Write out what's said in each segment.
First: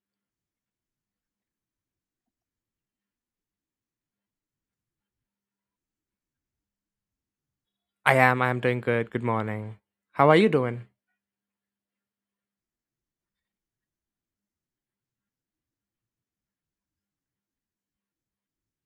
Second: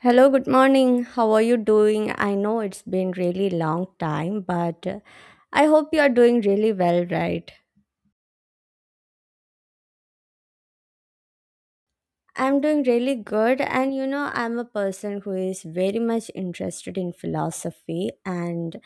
Hello, good morning. How are you doing? I know it's been really long time, but I hope you are doing really well, right? I am doing good. Good morning. How are you doing? I'm doing really good, and you know, I'm a person who is very much interested in philosophy, and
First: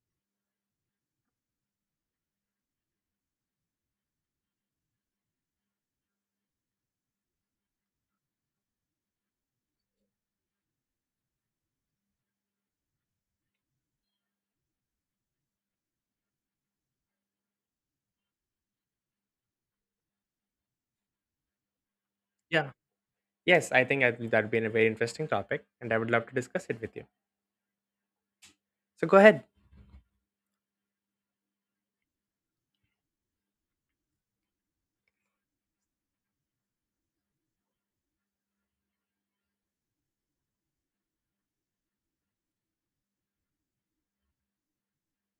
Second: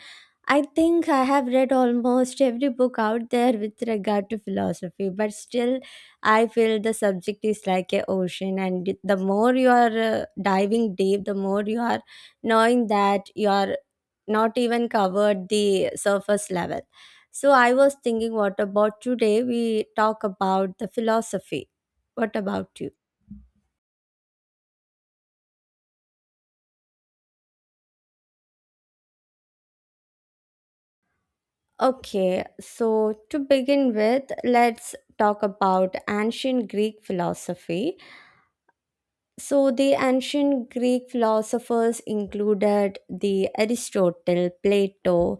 I think I have read almost every book out there with regard to philosophy, but still, I feel the subject is like a ocean, and the more you are diving deep, the more you are knowing that you are not even covered the surface level. So I was thinking, what about today? We talk about the philosophy. What about Yeah. you? Yes, I think that would be a very interesting topic, and I would love to discuss it with you. So go ahead. Okay, so to begin with, let's talk about ancient Greek philosophy. So the ancient Greek philosophers included the Aristotle, Plato.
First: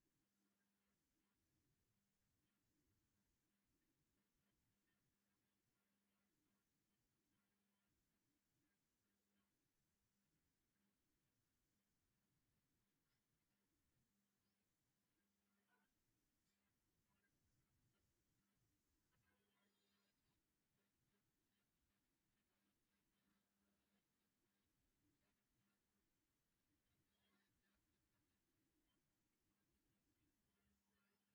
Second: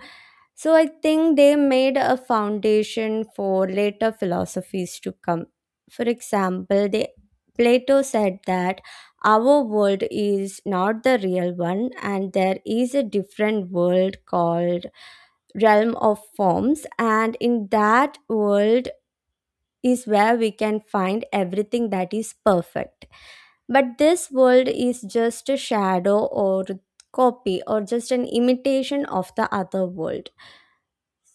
So I think they made a foundation for later philosophies to come. For example, they, Plato said that our world is not the real one, and there is a different world called realm of forms, and in that world is where we can find everything that is perfect. But this world is just a shadow or copy or just an imitation of the other world.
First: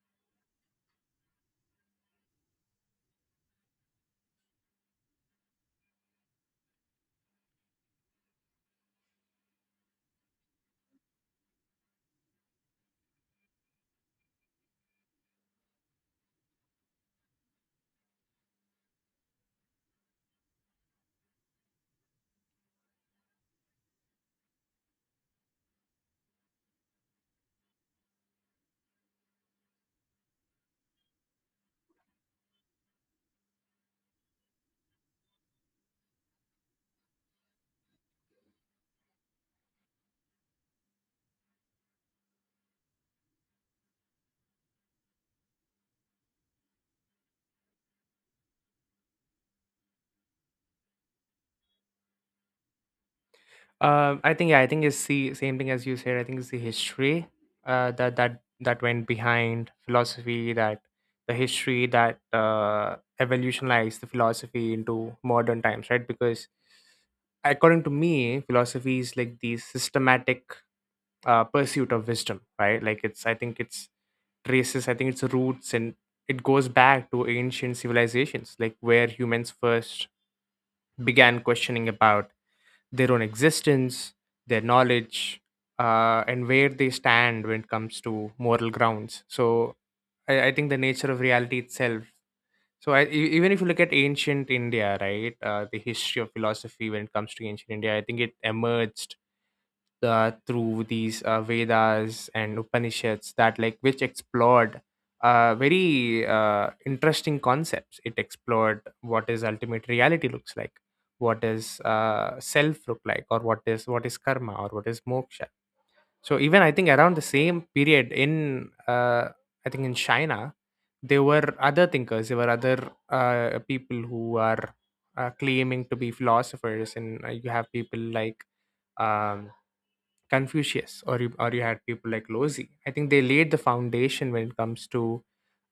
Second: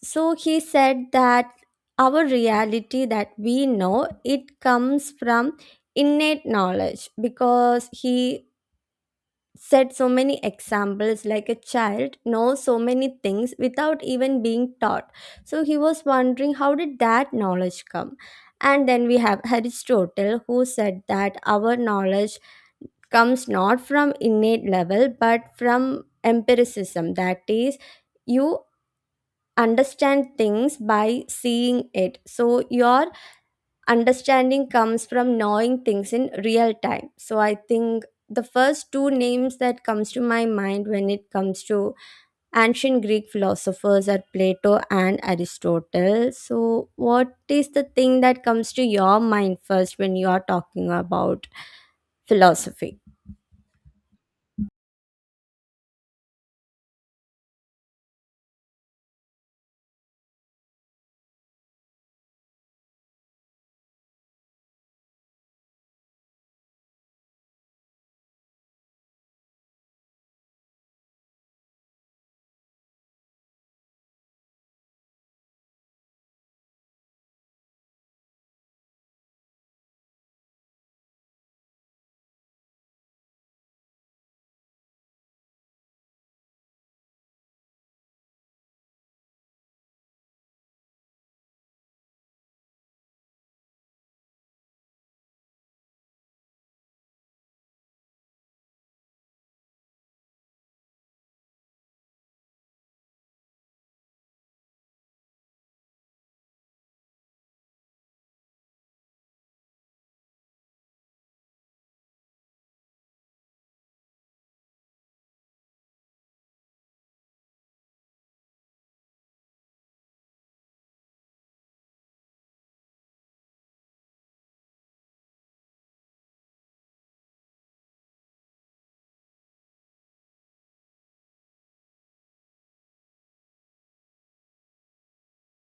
So he said that our reality that we know it comes from innate knowledge, because he said so many examples like a child knows so many things without even being taught. So he was wondering how did that knowledge come. And then we have Aristotle, who said that our knowledge comes not from innate level but from empiricism, that is, you understand things by seeing it. So your understanding comes from knowing things in real time. So I think the first two names that comes to my mind when it comes to ancient Greek philosophers are Plato and Aristotle. So what is the thing that comes to your mind first when you are talking about philosophy? I think, yeah, I think it's the same thing as you said. I think it's the history that went behind philosophy. That the history that evolutionized the philosophy into modern times, right? Because according to me, philosophy is like the systematic pursuit of wisdom, right? Like, it's, I think it's traces, I think its roots, and it goes back to ancient civilizations, like where humans first began questioning about their own existence, their knowledge, and where they stand when it comes to moral grounds. So, I think the nature of reality itself. So, even if you look at ancient India, right? The history of philosophy when it comes to ancient India, I think it emerged through these Vedas and Upanishads that, like, which explored very interesting concepts. It explored what is ultimate reality looks like, what is self look like, or what is karma, or what is moksha. So even I think around the same period in I think in China, there were other thinkers. There were other people who are claiming to be philosophers, and you have people like um, Confucius, or you had people like Lozi. I think they laid the foundation when it comes to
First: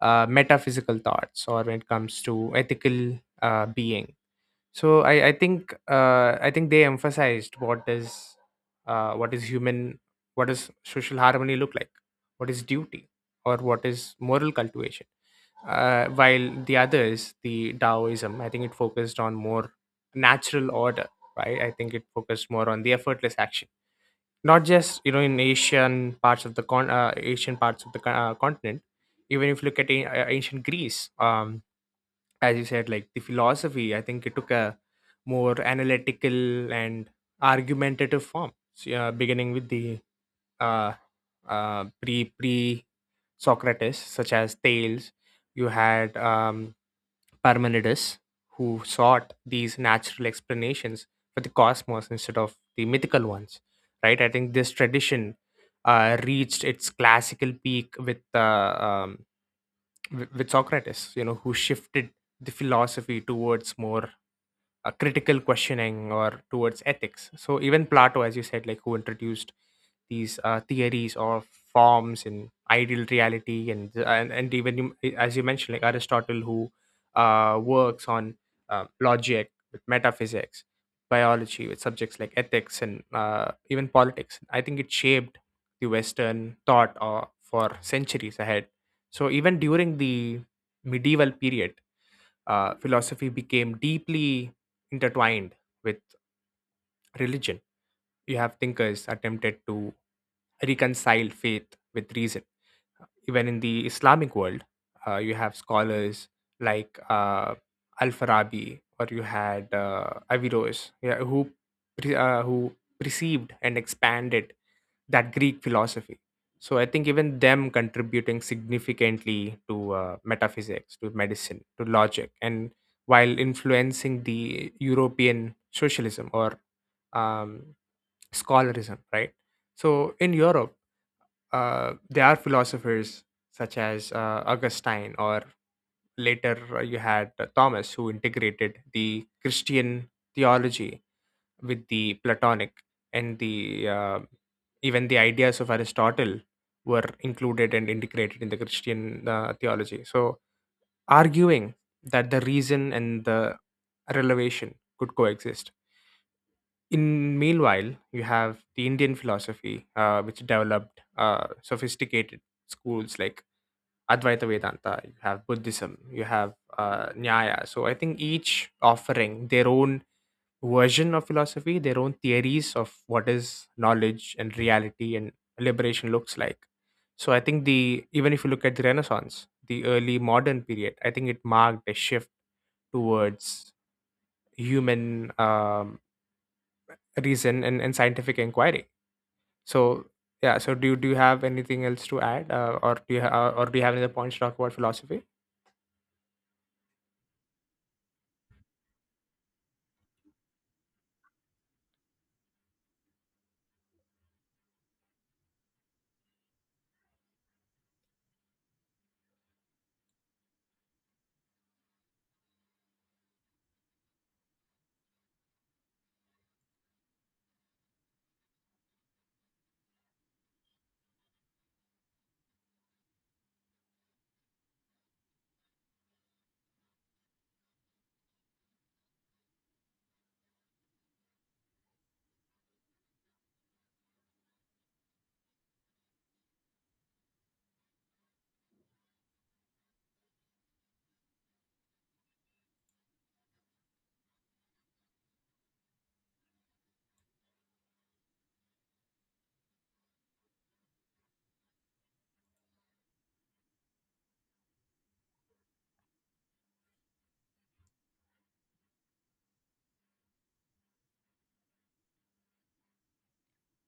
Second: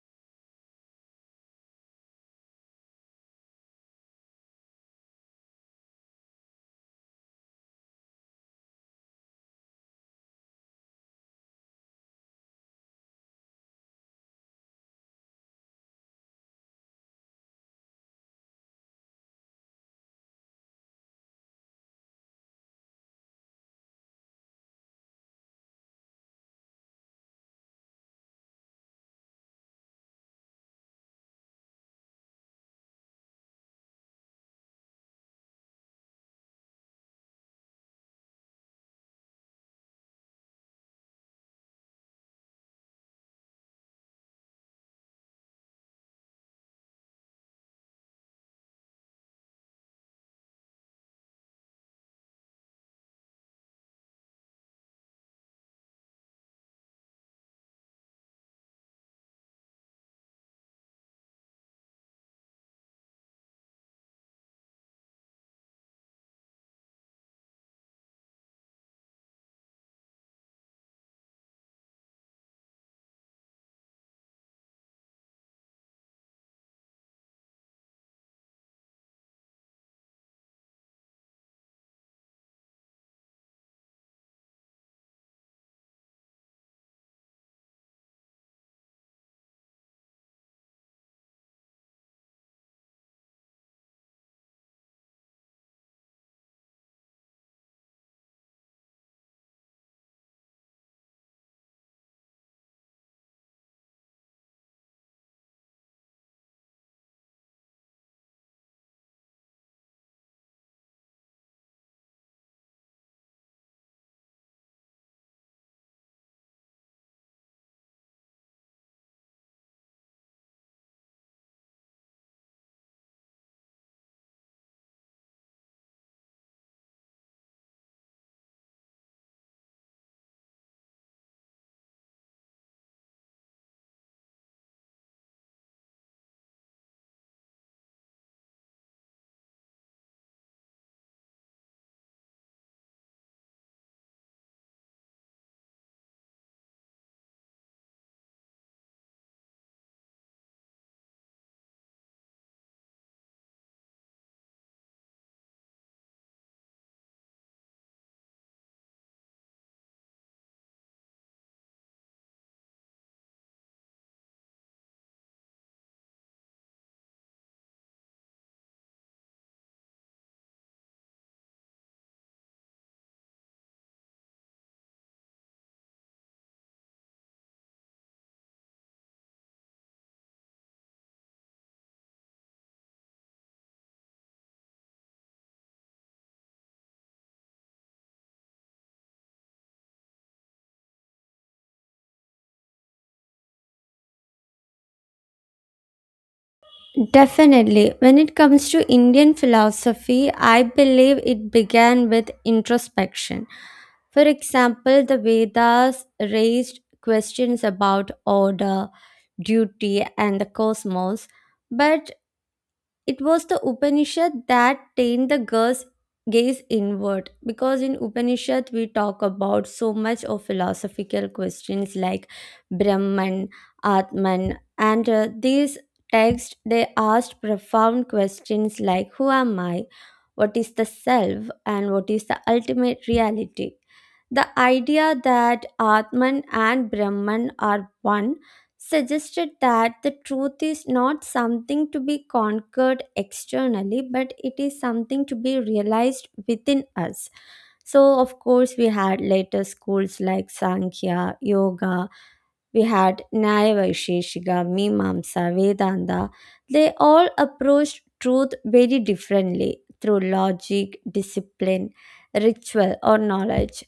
metaphysical thoughts, or when it comes to ethical being. So I think they emphasized what is human, what does social harmony look like, what is duty, or what is moral cultivation. While the others, the Taoism, I think it focused on more natural order, right? I think it focused more on the effortless action, not just, you know, in Asian parts of the con Asian parts of the continent. Even if you look at ancient Greece, um, as you said, like the philosophy, I think it took a more analytical and argumentative form. So, yeah, beginning with the uh, pre- socrates such as Thales, you had Parmenides, who sought these natural explanations for the cosmos instead of the mythical ones, right? I think this tradition reached its classical peak with with Socrates, you know, who shifted the philosophy towards more critical questioning or towards ethics. So even Plato, as you said, like, who introduced these theories or forms in ideal reality, and even you, as you mentioned, like Aristotle, who works on logic with metaphysics, biology, with subjects like ethics and even politics. I think it shaped the Western thought for centuries ahead. So even during the medieval period, philosophy became deeply intertwined with religion. You have thinkers attempted to reconcile faith with reason. Even in the Islamic world, you have scholars like Al Farabi, or you had Averroes, yeah, who who perceived and expanded that Greek philosophy. So I think even them contributing significantly to metaphysics, to medicine, to logic, and while influencing the European socialism, or um, scholarism, right? So in Europe, there are philosophers such as Augustine, or later you had Thomas, who integrated the Christian theology with the Platonic, and the even the ideas of Aristotle were included and integrated in the Christian theology. So, arguing that the reason and the revelation could coexist. In meanwhile, you have the Indian philosophy, which developed sophisticated schools like Advaita Vedanta, you have Buddhism, you have Nyaya. So I think each offering their own version of philosophy, their own theories of what is knowledge and reality and liberation looks like. So I think the, even if you look at the Renaissance, the early modern period, I think it marked a shift towards human reason and scientific inquiry. So yeah, so do you have anything else to add, or do you or do you have any other points to talk about philosophy? Definitely. When it comes to Indian philosophy, I believe it began with introspection. For example, the Vedas raised questions about order, duty, and the cosmos, but it was the Upanishad that trained the girl's gaze inward, because in Upanishad we talk about so much of philosophical questions like Brahman, Atman, and these texts they asked profound questions like who am I, what is the self, and what is the ultimate reality. The idea that Atman and Brahman are one suggested that the truth is not something to be conquered externally, but it is something to be realized within us. So, of course, we had later schools like Sankhya, Yoga, we had Nyaya Vaisheshika, Mimamsa, Vedanta. They all approached truth very differently through logic, discipline, ritual, or knowledge.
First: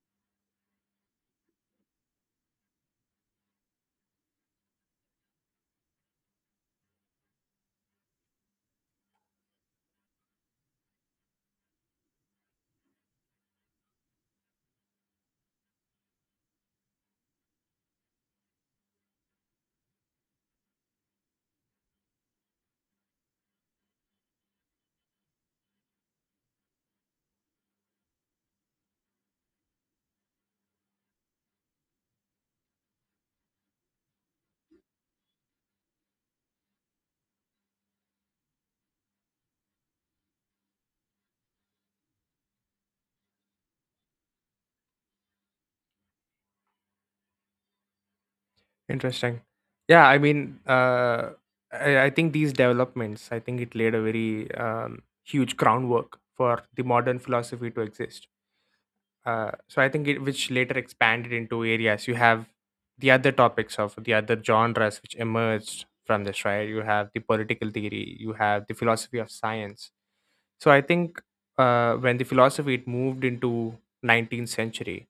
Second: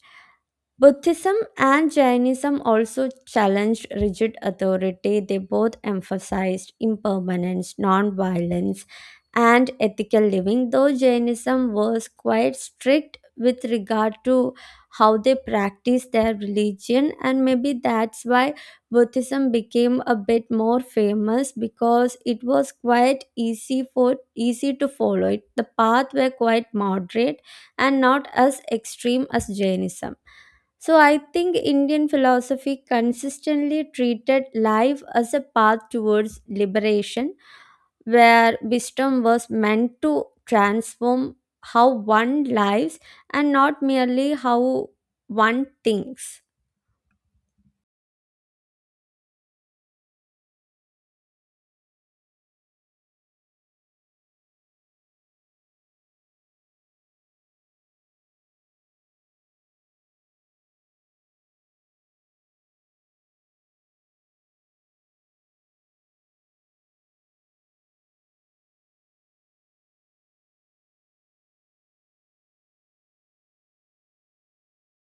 Buddhism and Jainism also challenged rigid authority. They both emphasized impermanence, non-violence, and ethical living, though Jainism was quite strict with regard to how they practice their religion, and maybe that's why Buddhism became a bit more famous because it was quite easy for easy to follow. It the path were quite moderate and not as extreme as Jainism. So I think Indian philosophy consistently treated life as a path towards liberation, where wisdom was meant to transform how one lives and not merely how one thinks. Interesting. Yeah, I mean, I think these developments, I think it laid a very huge groundwork for the modern philosophy to exist. So I think it, which later expanded into areas. You have the other topics of the other genres which emerged from this, right? You have the political theory, you have the philosophy of science. So I think when the philosophy it moved into 19th century,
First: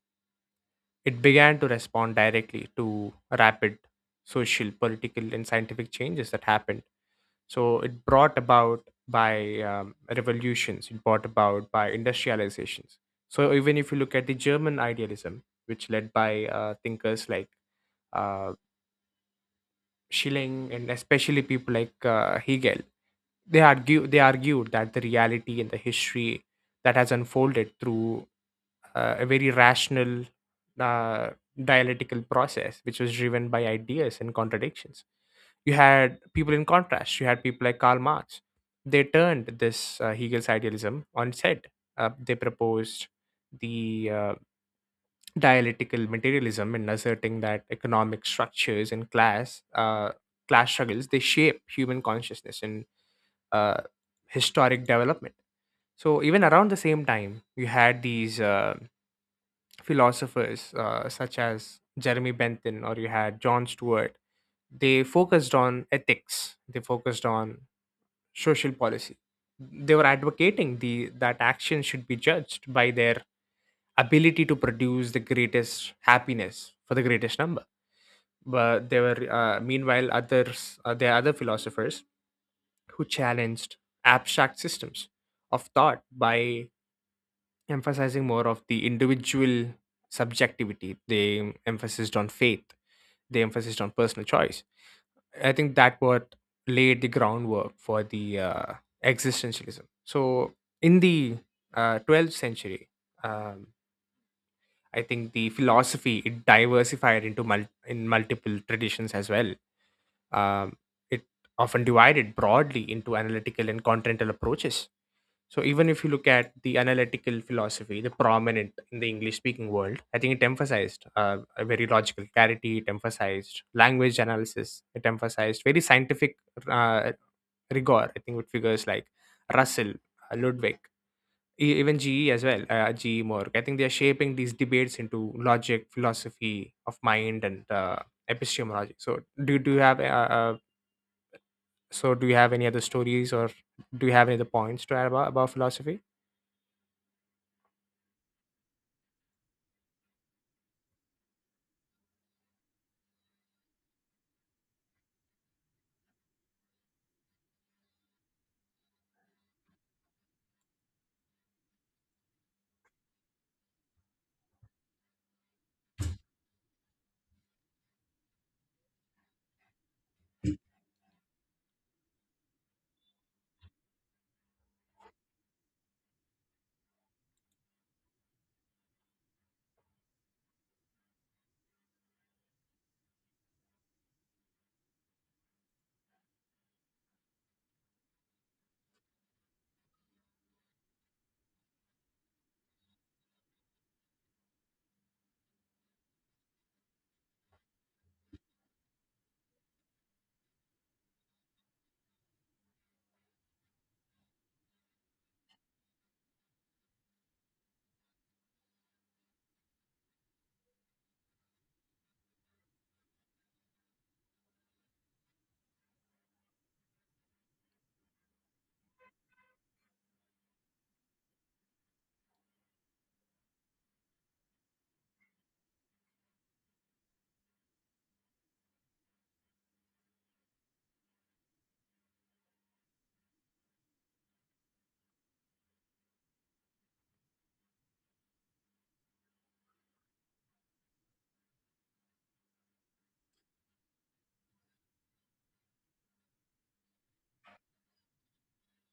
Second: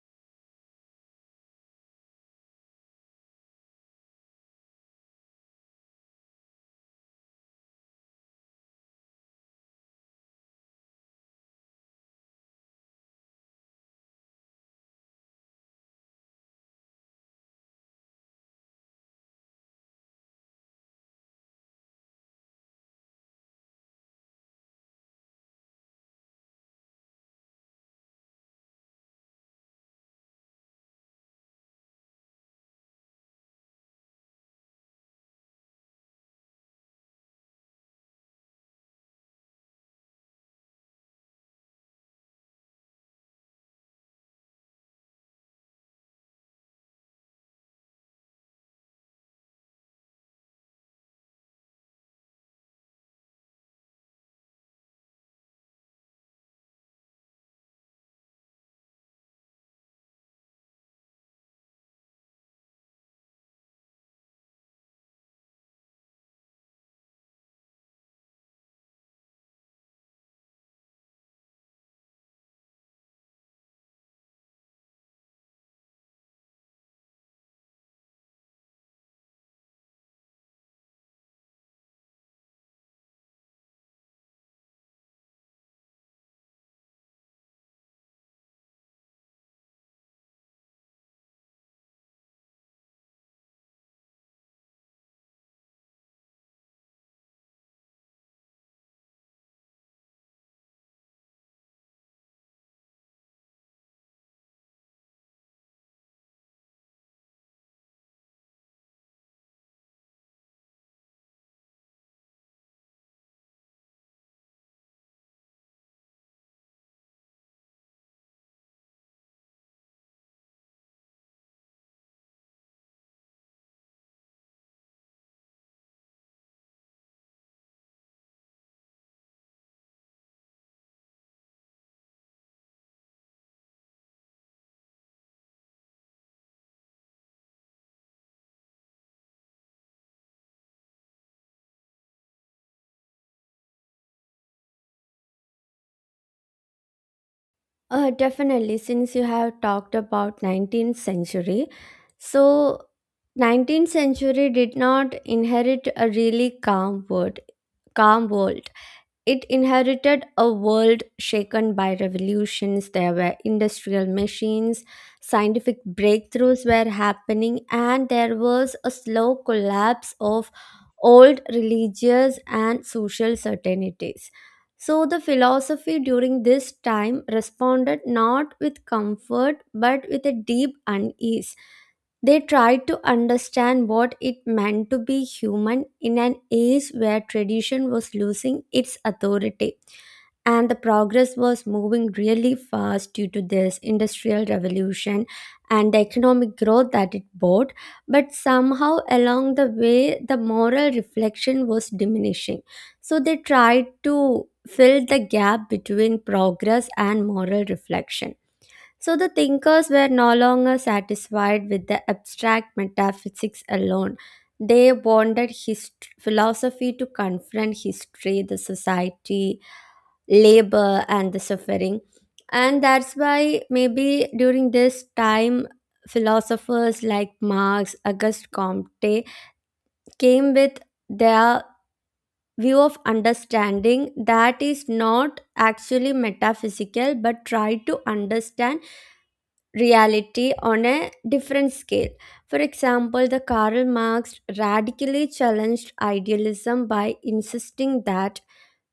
it began to respond directly to rapid social, political, and scientific changes that happened. So it brought about by revolutions, it brought about by industrializations. So even if you look at the German idealism, which led by thinkers like uh, Schilling and especially people like Hegel, they argued that the reality and the history that has unfolded through a very rational uh, dialectical process, which was driven by ideas and contradictions. You had people In contrast, you had people like Karl Marx. They turned this Hegel's idealism on its head. They proposed the dialectical materialism, in asserting that economic structures and class struggles, they shape human consciousness and uh, historic development. So even around the same time, you had these philosophers such as Jeremy Bentham, or you had John Stuart. They focused on ethics, they focused on social policy. They were advocating the that actions should be judged by their ability to produce the greatest happiness for the greatest number. But there were, meanwhile, others, there are other philosophers who challenged abstract systems of thought by emphasizing more of the individual subjectivity. They emphasized on faith. They emphasized on personal choice. I think that what laid the groundwork for the existentialism. So in the 12th century, um, I think the philosophy it diversified into in multiple traditions as well. Um, it often divided broadly into analytical and continental approaches. So even if you look at the analytical philosophy, the prominent in the English speaking world, I think it emphasized a very logical clarity. It emphasized language analysis. It emphasized very scientific uh, rigor. I think with figures like Russell, Ludwig, even GE as well, GE Morg. I think they are shaping these debates into logic, philosophy of mind, and epistemology. So do you have so do you have any other stories, or do you have any other points to add about philosophy? Definitely, since you have talked about 19th century, so 19th century did not inherit a really calm world calm world It inherited a world shaken by revolutions. There were industrial machines, scientific breakthroughs were happening, and there was a slow collapse of old religious and social certainties. So, the philosophy during this time responded not with comfort but with a deep unease. They tried to understand what it meant to be human in an age where tradition was losing its authority. And the progress was moving really fast due to this industrial revolution and the economic growth that it brought. But somehow along the way, the moral reflection was diminishing. So they tried to fill the gap between progress and moral reflection. So the thinkers were no longer satisfied with the abstract metaphysics alone. They wanted his philosophy to confront history, the society, labor, and the suffering. And that's why maybe during this time, philosophers like Marx, Auguste Comte came with their view of understanding that is not actually metaphysical but try to understand reality on a different scale. For example, the Karl Marx radically challenged idealism by insisting that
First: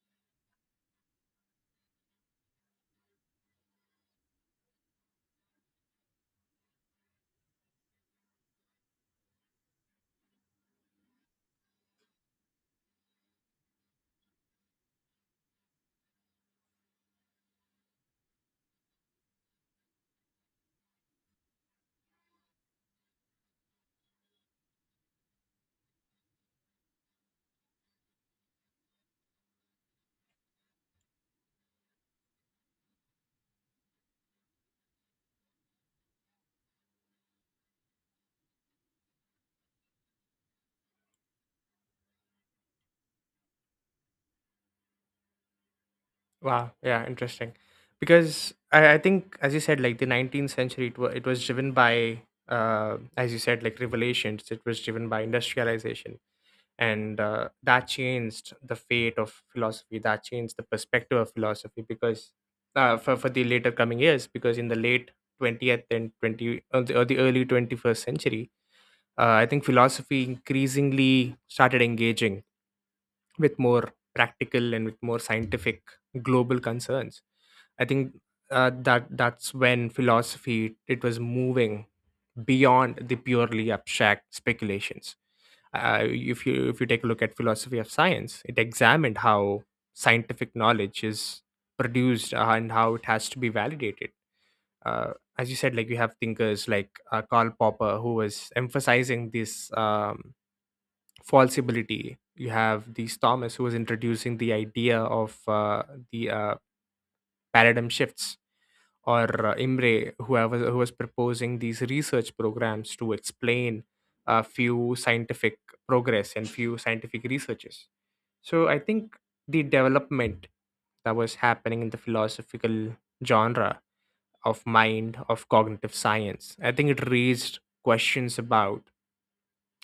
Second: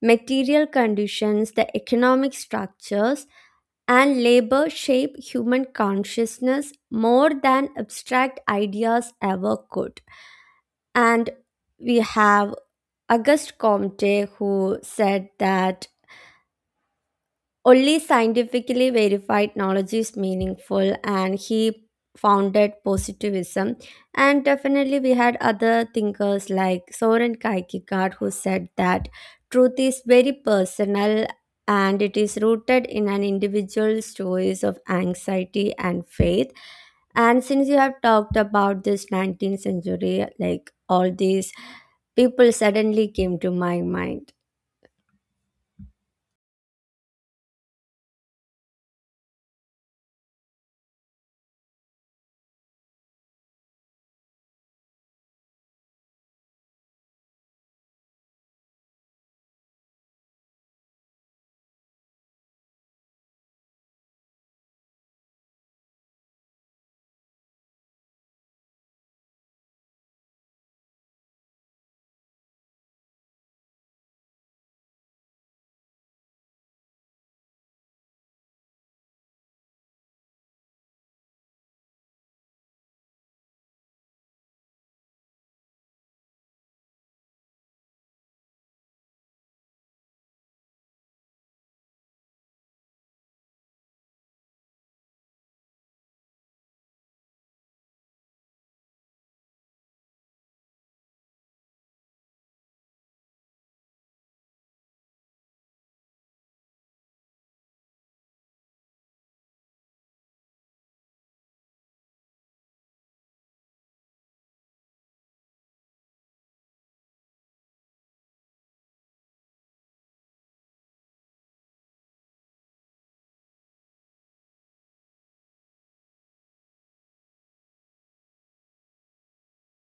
material conditions, the economic structures, and labor shape human consciousness more than abstract ideas ever could. And we have Auguste Comte, who said that only scientifically verified knowledge is meaningful, and he founded positivism. And definitely, we had other thinkers like Soren Kierkegaard, who said that truth is very personal and it is rooted in an individual's choice of anxiety and faith. And since you have talked about this 19th century, like all these people suddenly came to my mind. Wow. Yeah. Interesting. Because I think, as you said, like the 19th century, it was driven by, as you said, like revelations. It was driven by industrialization, and that changed the fate of philosophy. That changed the perspective of philosophy because, for the later coming years, because in the late 20th and 20 or the early 21st century, I think philosophy increasingly started engaging with more practical and with more scientific global concerns. I think that's when philosophy it was moving beyond the purely abstract speculations. If you, if you take a look at philosophy of science, it examined how scientific knowledge is produced, and how it has to be validated. Uh, as you said, like you have thinkers like Karl Popper, who was emphasizing this falsibility. You have these Thomas, who was introducing the idea of the paradigm shifts, or Imre, whoever, who was proposing these research programs to explain a few scientific progress and few scientific researches. So I think the development that was happening in the philosophical genre of mind, of cognitive science, I think it raised questions about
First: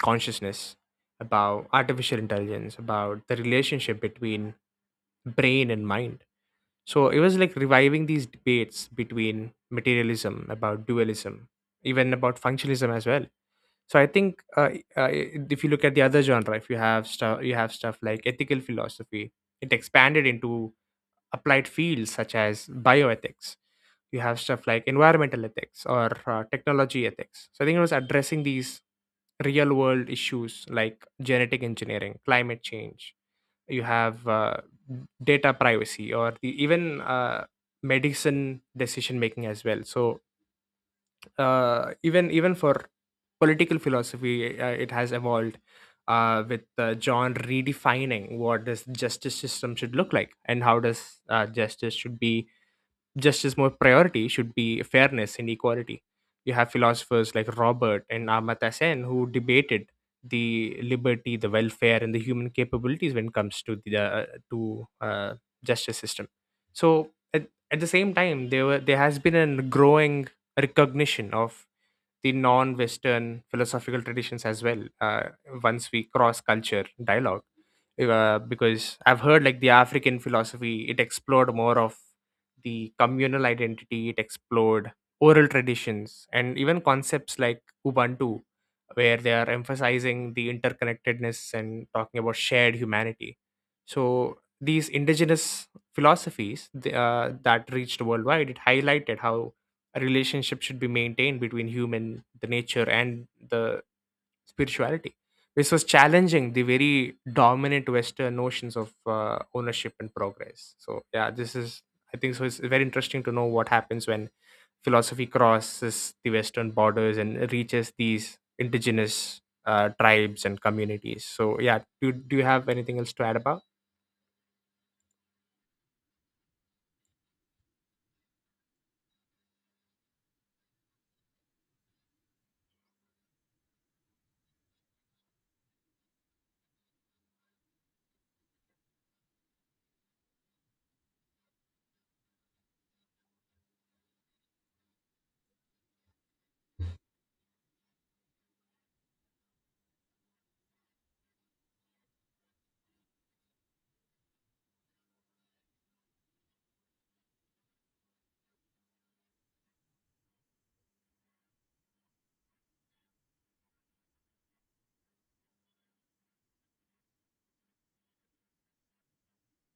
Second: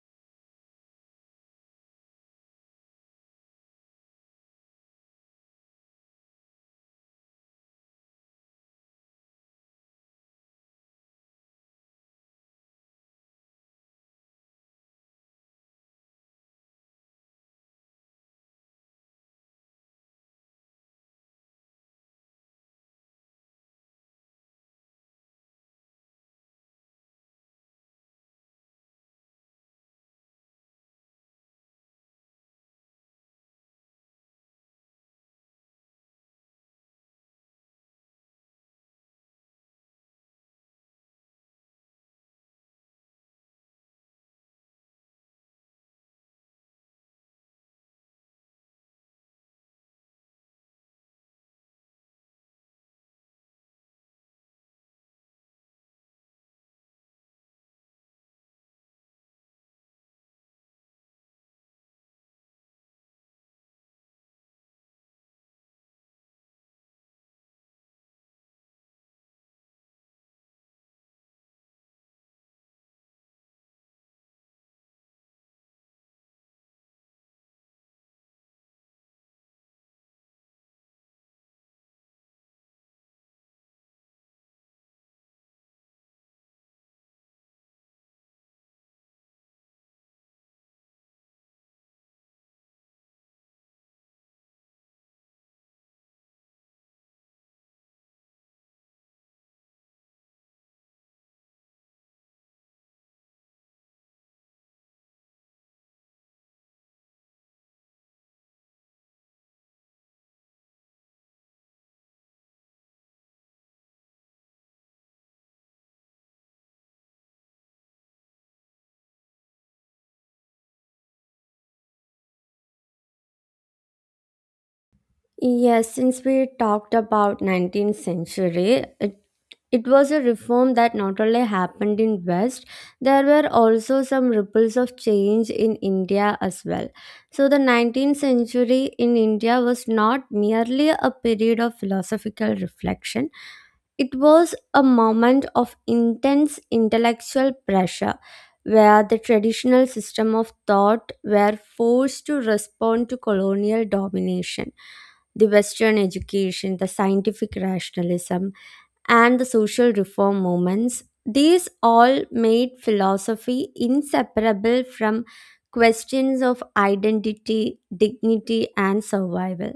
consciousness, about artificial intelligence, about the relationship between brain and mind. So it was like reviving these debates between materialism, about dualism, even about functionalism as well. So I think uh, if you look at the other genre, if you have stuff, you have stuff like ethical philosophy. It expanded into applied fields such as bioethics. You have stuff like environmental ethics, or technology ethics. So I think it was addressing these real world issues like genetic engineering, climate change, you have data privacy, or the even medicine decision making as well. So even, even for political philosophy, it has evolved with John redefining what this justice system should look like and how does justice should be, justice more priority should be fairness and equality. You have philosophers like Robert and Amartya Sen, who debated the liberty, the welfare, and the human capabilities when it comes to the to justice system. So at the same time, there has been a growing recognition of the non-Western philosophical traditions as well. Once we cross culture dialogue, because I've heard like the African philosophy, it explored more of the communal identity, it explored oral traditions, and even concepts like Ubuntu, where they are emphasizing the interconnectedness and talking about shared humanity. So these indigenous philosophies that reached worldwide, it highlighted how a relationship should be maintained between human the nature and the spirituality. This was challenging the very dominant western notions of ownership and progress. So yeah, this is, I think so, it's very interesting to know what happens when philosophy crosses the western borders and reaches these indigenous tribes and communities. So yeah, do you have anything else to add about Yes, since we talked about 19th century, it was a reform that not only happened in West, there were also some ripples of change in India as well. So the 19th century in India was not merely a period of philosophical reflection, it was a moment of intense intellectual pressure where the traditional system of thought were forced to respond to colonial domination, the Western education, the scientific rationalism, and the social reform movements. These all made philosophy inseparable from questions of identity, dignity, and survival.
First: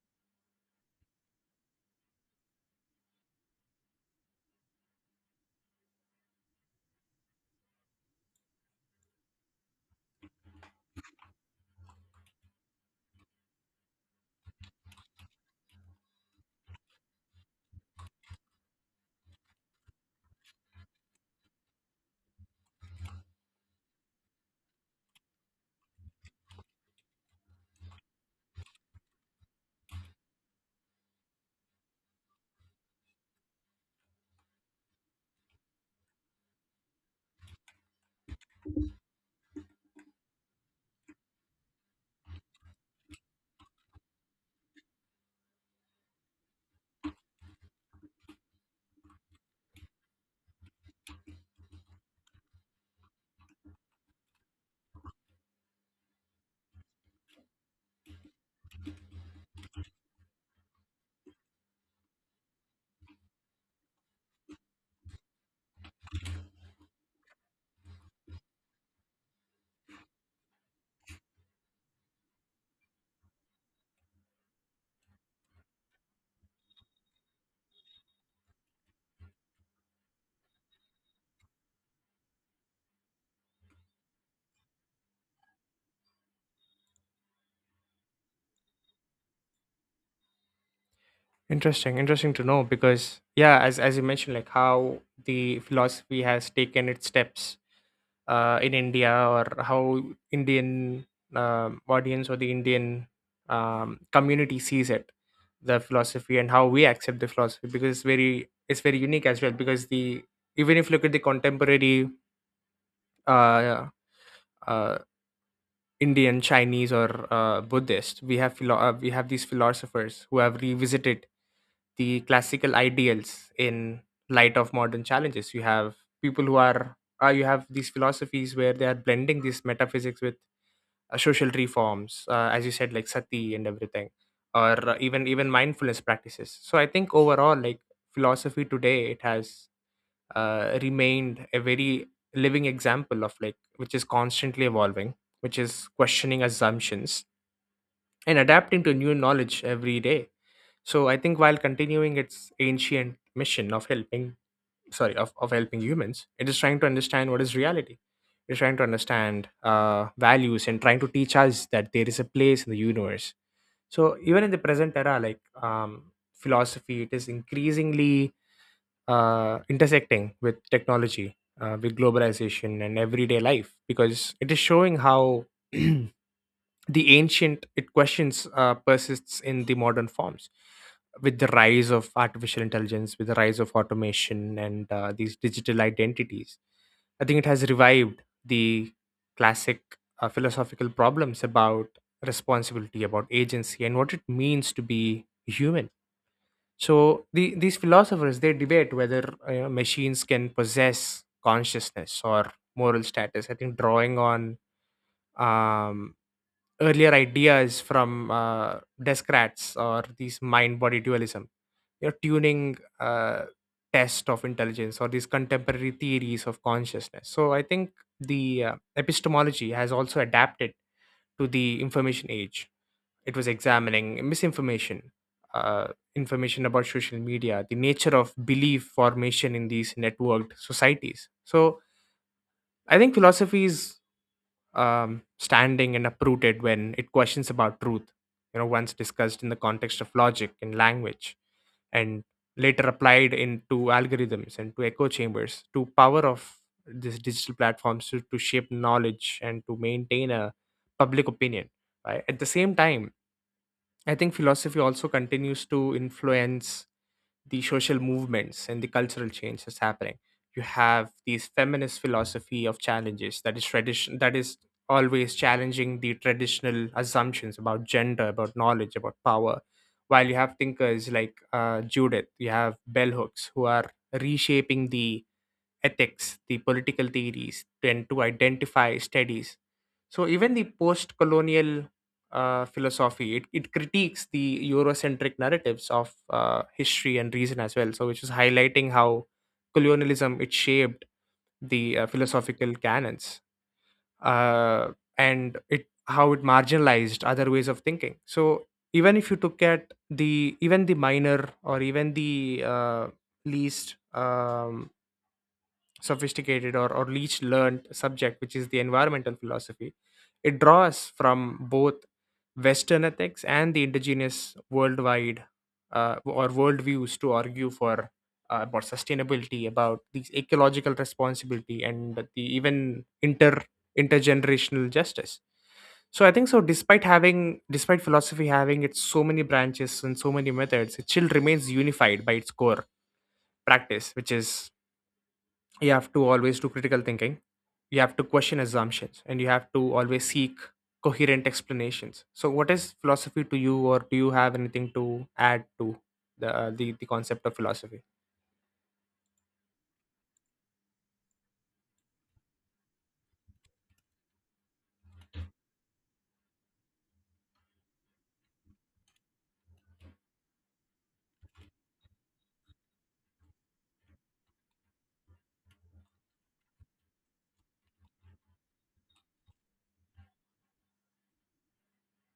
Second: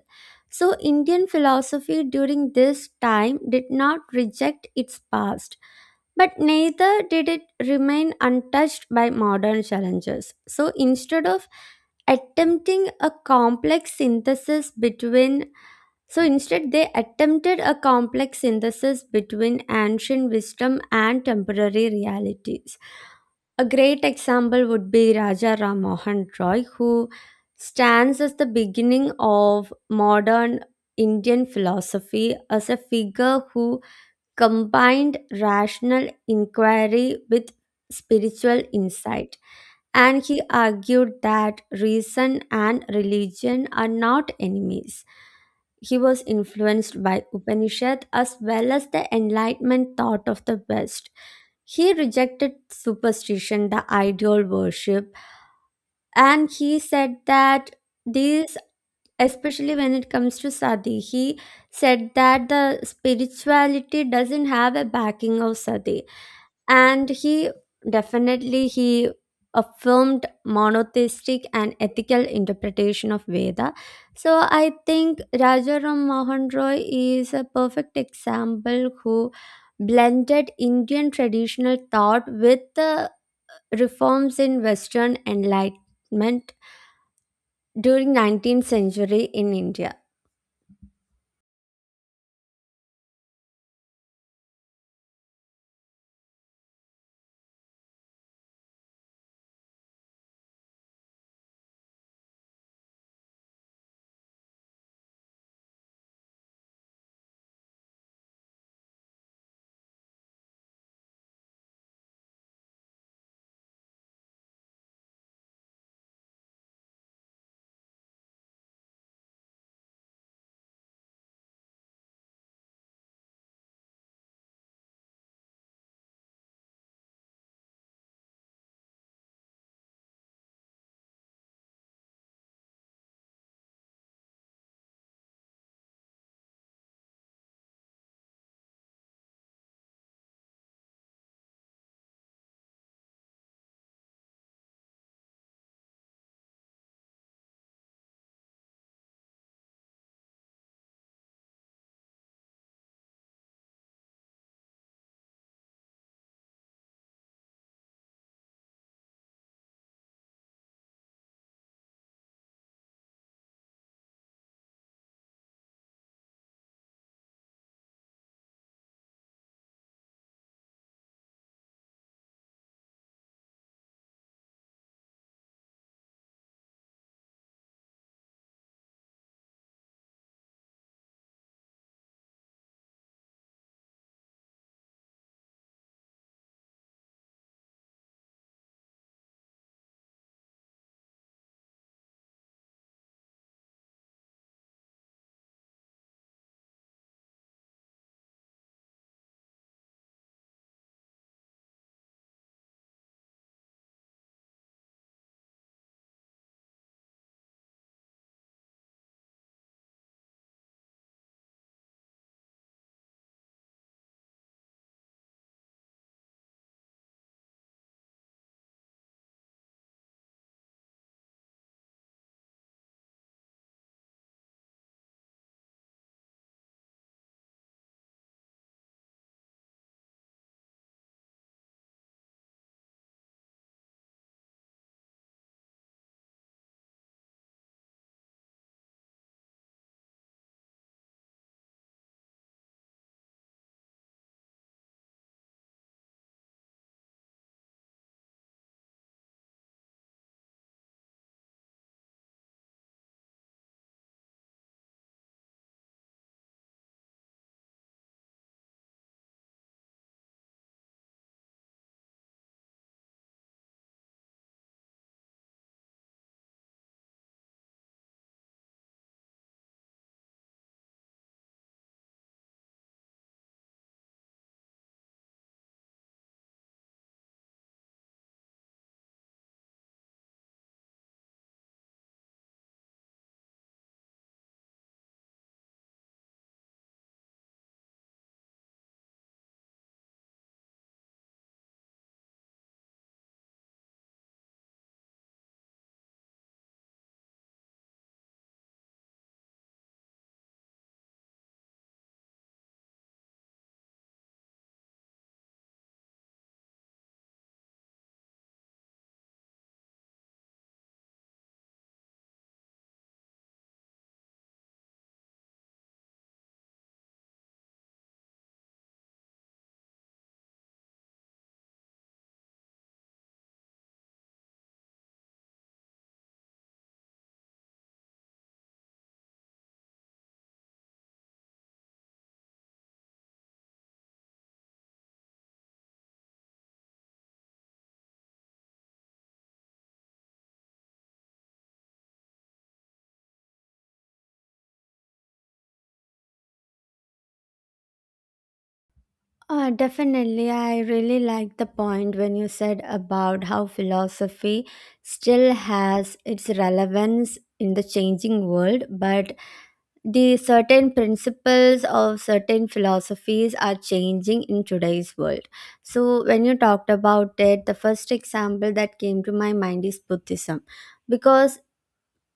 So, Indian philosophy during this time did not reject its past, but neither did it remain untouched by modern challenges. So, instead of attempting a complex synthesis between so instead, they attempted a complex synthesis between ancient wisdom and temporary realities. A great example would be Raja Ram Mohan Roy, who stands as the beginning of modern Indian philosophy as a figure who combined rational inquiry with spiritual insight, and he argued that reason and religion are not enemies. He was influenced by Upanishad as well as the Enlightenment thought of the West. He rejected superstition, the idol worship, and he said that these, especially when it comes to Sati, he said that the spirituality doesn't have a backing of Sati, and he definitely he affirmed monotheistic and ethical interpretation of Veda. So I think Rajaram Mohan Roy is a perfect example who blended Indian traditional thought with the reforms in Western enlightenment during 19th century in India. interesting, interesting to know because yeah, as you mentioned like how the philosophy has taken its steps in India, or how Indian audience, or the Indian community sees it, the philosophy and how we accept the philosophy, because it's very unique as well. Because the even if you look at the contemporary uh, uh, Indian, Chinese, or Buddhist, we have we have these philosophers who have revisited the classical ideals in light of modern challenges. You have people who are you have these philosophies where they are blending these metaphysics with social reforms, as you said, like sati and everything, or even mindfulness practices. So I think overall, like philosophy today, it has remained a very living example of like which is constantly evolving, which is questioning assumptions and adapting to new knowledge every day. So I think while continuing its ancient mission of helping, sorry, of helping humans, it is trying to understand what is reality, it is trying to understand values, and trying to teach us that there is a place in the universe. So even in the present era, like philosophy, it is increasingly intersecting with technology, with globalization and everyday life, because it is showing how the ancient it questions persists in the modern forms. With the rise of artificial intelligence, with the rise of automation and these digital identities, I think it has revived the classic philosophical problems about responsibility, about agency, and what it means to be human. So the, these philosophers they debate whether machines can possess consciousness or moral status. I think drawing on um, earlier ideas from Descartes or these mind-body dualism, you know, tuning test of intelligence or these contemporary theories of consciousness. So I think the epistemology has also adapted to the information age. It was examining misinformation, uh, information about social media, the nature of belief formation in these networked societies. So I think philosophy is standing and uprooted when it questions about truth. You know, once discussed in the context of logic and language, and later applied into algorithms and to echo chambers, to power of these digital platforms to shape knowledge and to maintain a public opinion. Right, at the same time, I think philosophy also continues to influence the social movements and the cultural change that's happening. You have these feminist philosophy of challenges that is tradition that is always challenging the traditional assumptions about gender, about knowledge, about power. While you have thinkers like Judith, you have bell hooks who are reshaping the ethics, the political theories, and to identify studies. So even the post-colonial philosophy, it critiques the Eurocentric narratives of history and reason as well. So which is highlighting how colonialism it shaped the philosophical canons, uh, and it how it marginalized other ways of thinking. So even if you look at the even the minor or even the least sophisticated, or least learned subject, which is the environmental philosophy. It draws from both Western ethics and the indigenous worldwide or worldviews to argue for about sustainability, about these ecological responsibility, and the even intergenerational justice. So I think so. Despite philosophy having its so many branches and so many methods, it still remains unified by its core practice, which is you have to always do critical thinking, you have to question assumptions, and you have to always seek coherent explanations. So what is philosophy to you, or do you have anything to add to the concept of philosophy? Definitely. I really like the point when you said about how philosophy still has its relevance in the changing world, but the certain principles of certain philosophies are changing in today's world. So, when you talked about it, the first example that came to my mind is Buddhism. Because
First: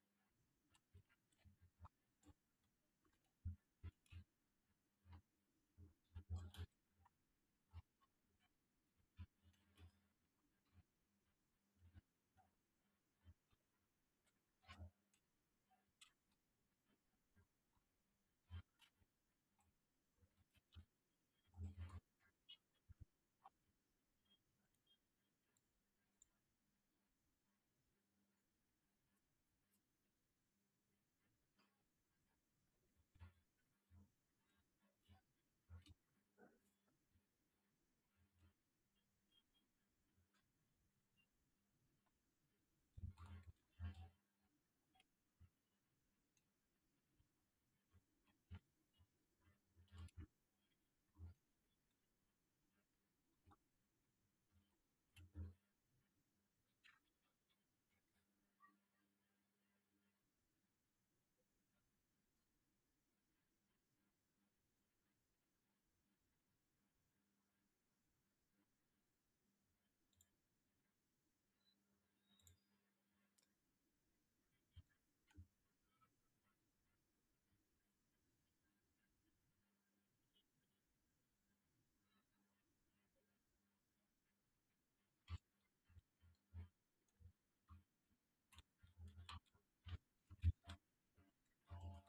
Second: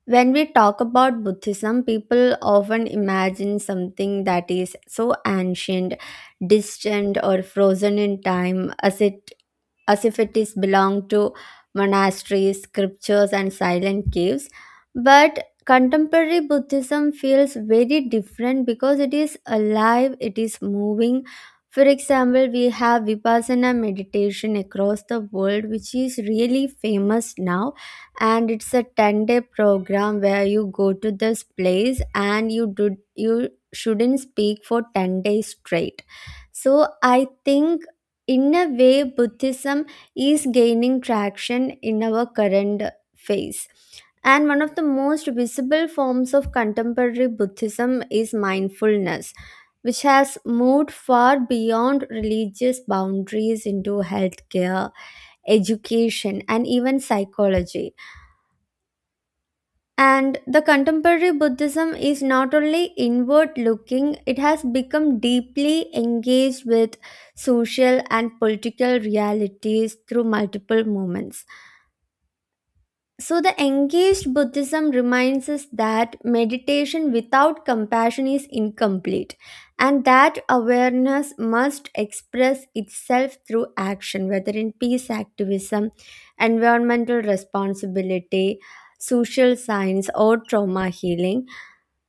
when we talk about Buddhism, people often imagine something that is so ancient, distant, or frozen in time as if it is belonged to monasteries, scriptures, and silent caves. But contemporary Buddhism feels very different because it is alive, it is moving. For example, we have Vipassana meditation across the world, which is really famous now. And it's a 10-day program where you go to this place and you shouldn't speak for 10 days straight. So I think in a way Buddhism is gaining traction in our current phase, and one of the most visible forms of contemporary Buddhism is mindfulness, which has moved far beyond religious boundaries into healthcare, education, and even psychology. And the contemporary Buddhism is not only inward looking, it has become deeply engaged with social and political realities through multiple movements. So, the engaged Buddhism reminds us that meditation without compassion is incomplete, and that awareness must express itself through action, whether in peace activism, environmental responsibility, social science, or trauma healing.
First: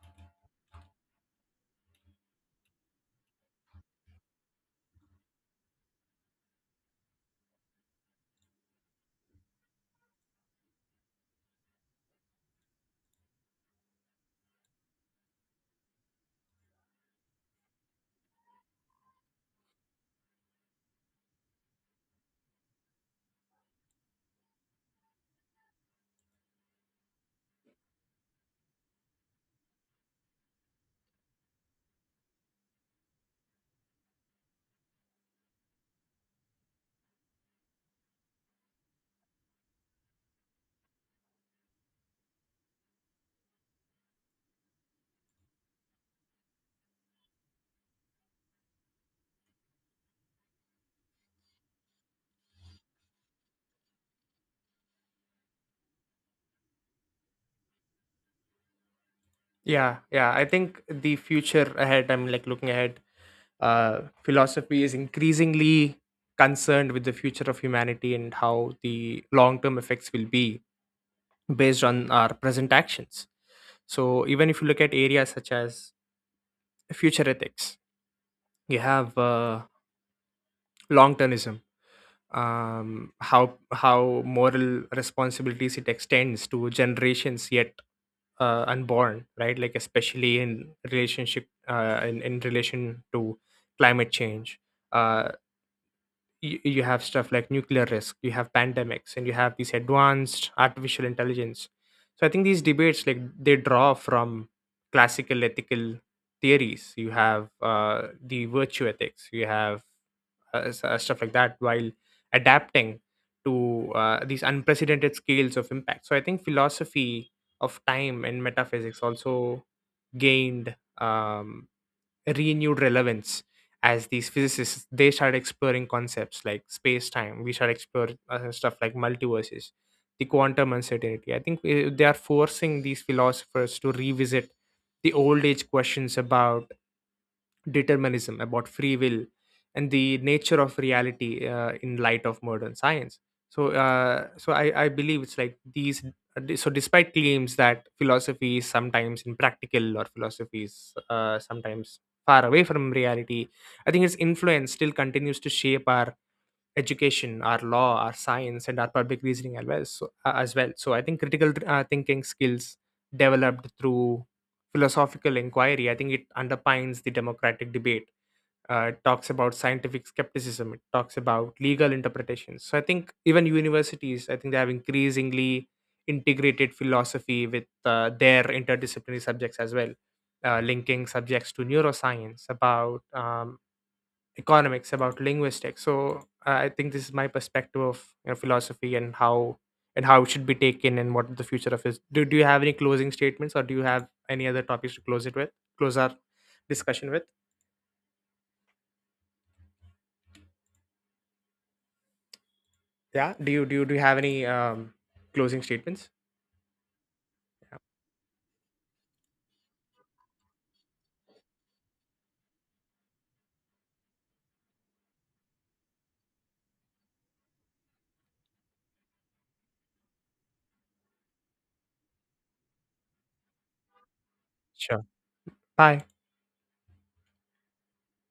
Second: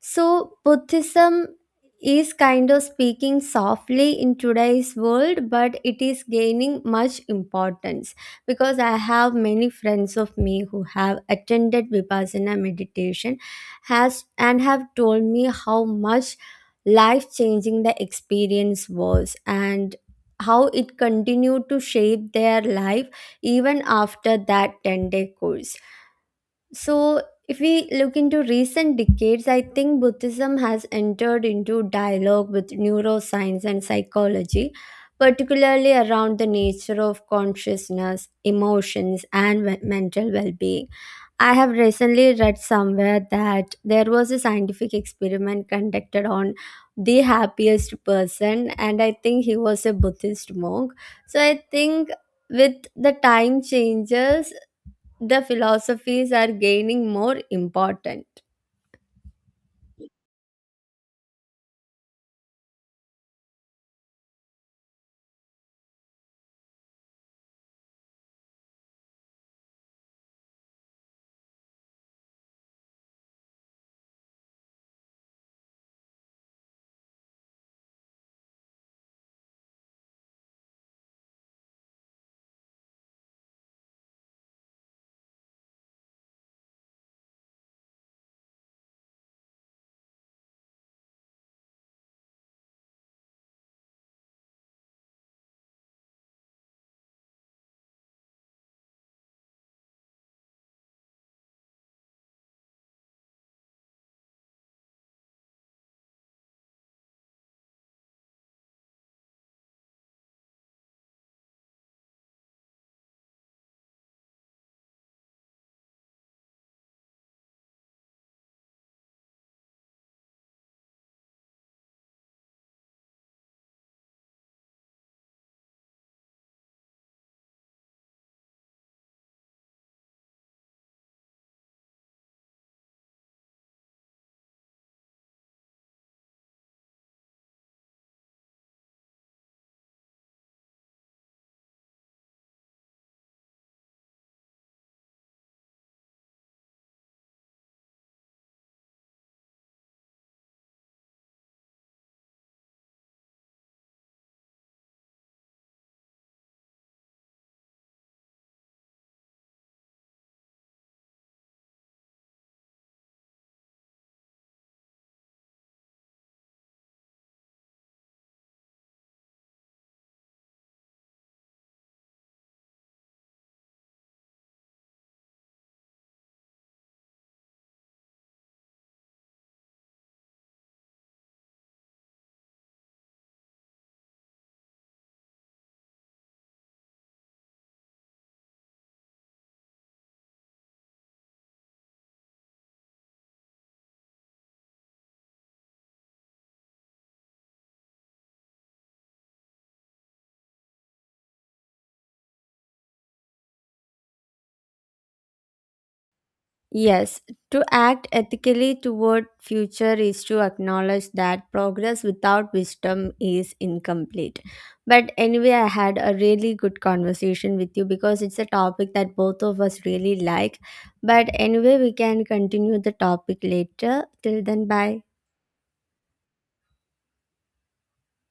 So, Buddhism is kind of speaking softly in today's world, but it is gaining much importance, because I have many friends of me who have attended Vipassana meditation has and have told me how much life changing the experience was, and how it continued to shape their life even after that 10-day course. So, if we look into recent decades, I think Buddhism has entered into dialogue with neuroscience and psychology, particularly around the nature of consciousness, emotions, and mental well being. I have recently read somewhere that there was a scientific experiment conducted on the happiest person, and I think he was a Buddhist monk. So, I think with the time changes the philosophies are gaining more important. Yeah, yeah, I think the future ahead, I'm like looking ahead, uh philosophy is increasingly concerned with the future of humanity and how the long term effects will be based on our present actions. So even if you look at areas such as future ethics, you have long termism, how moral responsibilities it extends to generations yet unborn, right? Like especially in relationship in relation to climate change, uh, you have stuff like nuclear risk, you have pandemics, and you have these advanced artificial intelligence. So I think these debates, like they draw from classical ethical theories, you have the virtue ethics, you have stuff like that, while adapting to these unprecedented scales of impact. So I think philosophy of time and metaphysics also gained renewed relevance as these physicists they started exploring concepts like space time, we started explore stuff like multiverses, the quantum uncertainty. I think they are forcing these philosophers to revisit the old age questions about determinism, about free will, and the nature of reality in light of modern science. So I believe it's like these. So, despite claims that philosophy is sometimes impractical, or philosophy is sometimes far away from reality, I think its influence still continues to shape our education, our law, our science, and our public reasoning as well. So I think critical thinking skills developed through philosophical inquiry, I think it underpins the democratic debate, it talks about scientific skepticism, it talks about legal interpretations. So I think even universities, I think they have increasingly integrated philosophy with their interdisciplinary subjects as well, linking subjects to neuroscience, about economics, about linguistics. So I think this is my perspective of, you know, philosophy and how it should be taken and what the future of is. Do you have any closing statements, or do you have any other topics to close it with, close our discussion with? Yeah, do you do you have any closing statements? Yes, to Yeah. act ethically toward future is to acknowledge that progress without wisdom is incomplete. But anyway, I had a really good conversation with you because it's a topic that both of us really like. But anyway, we can continue the topic later. Till then, bye. Sure. Bye.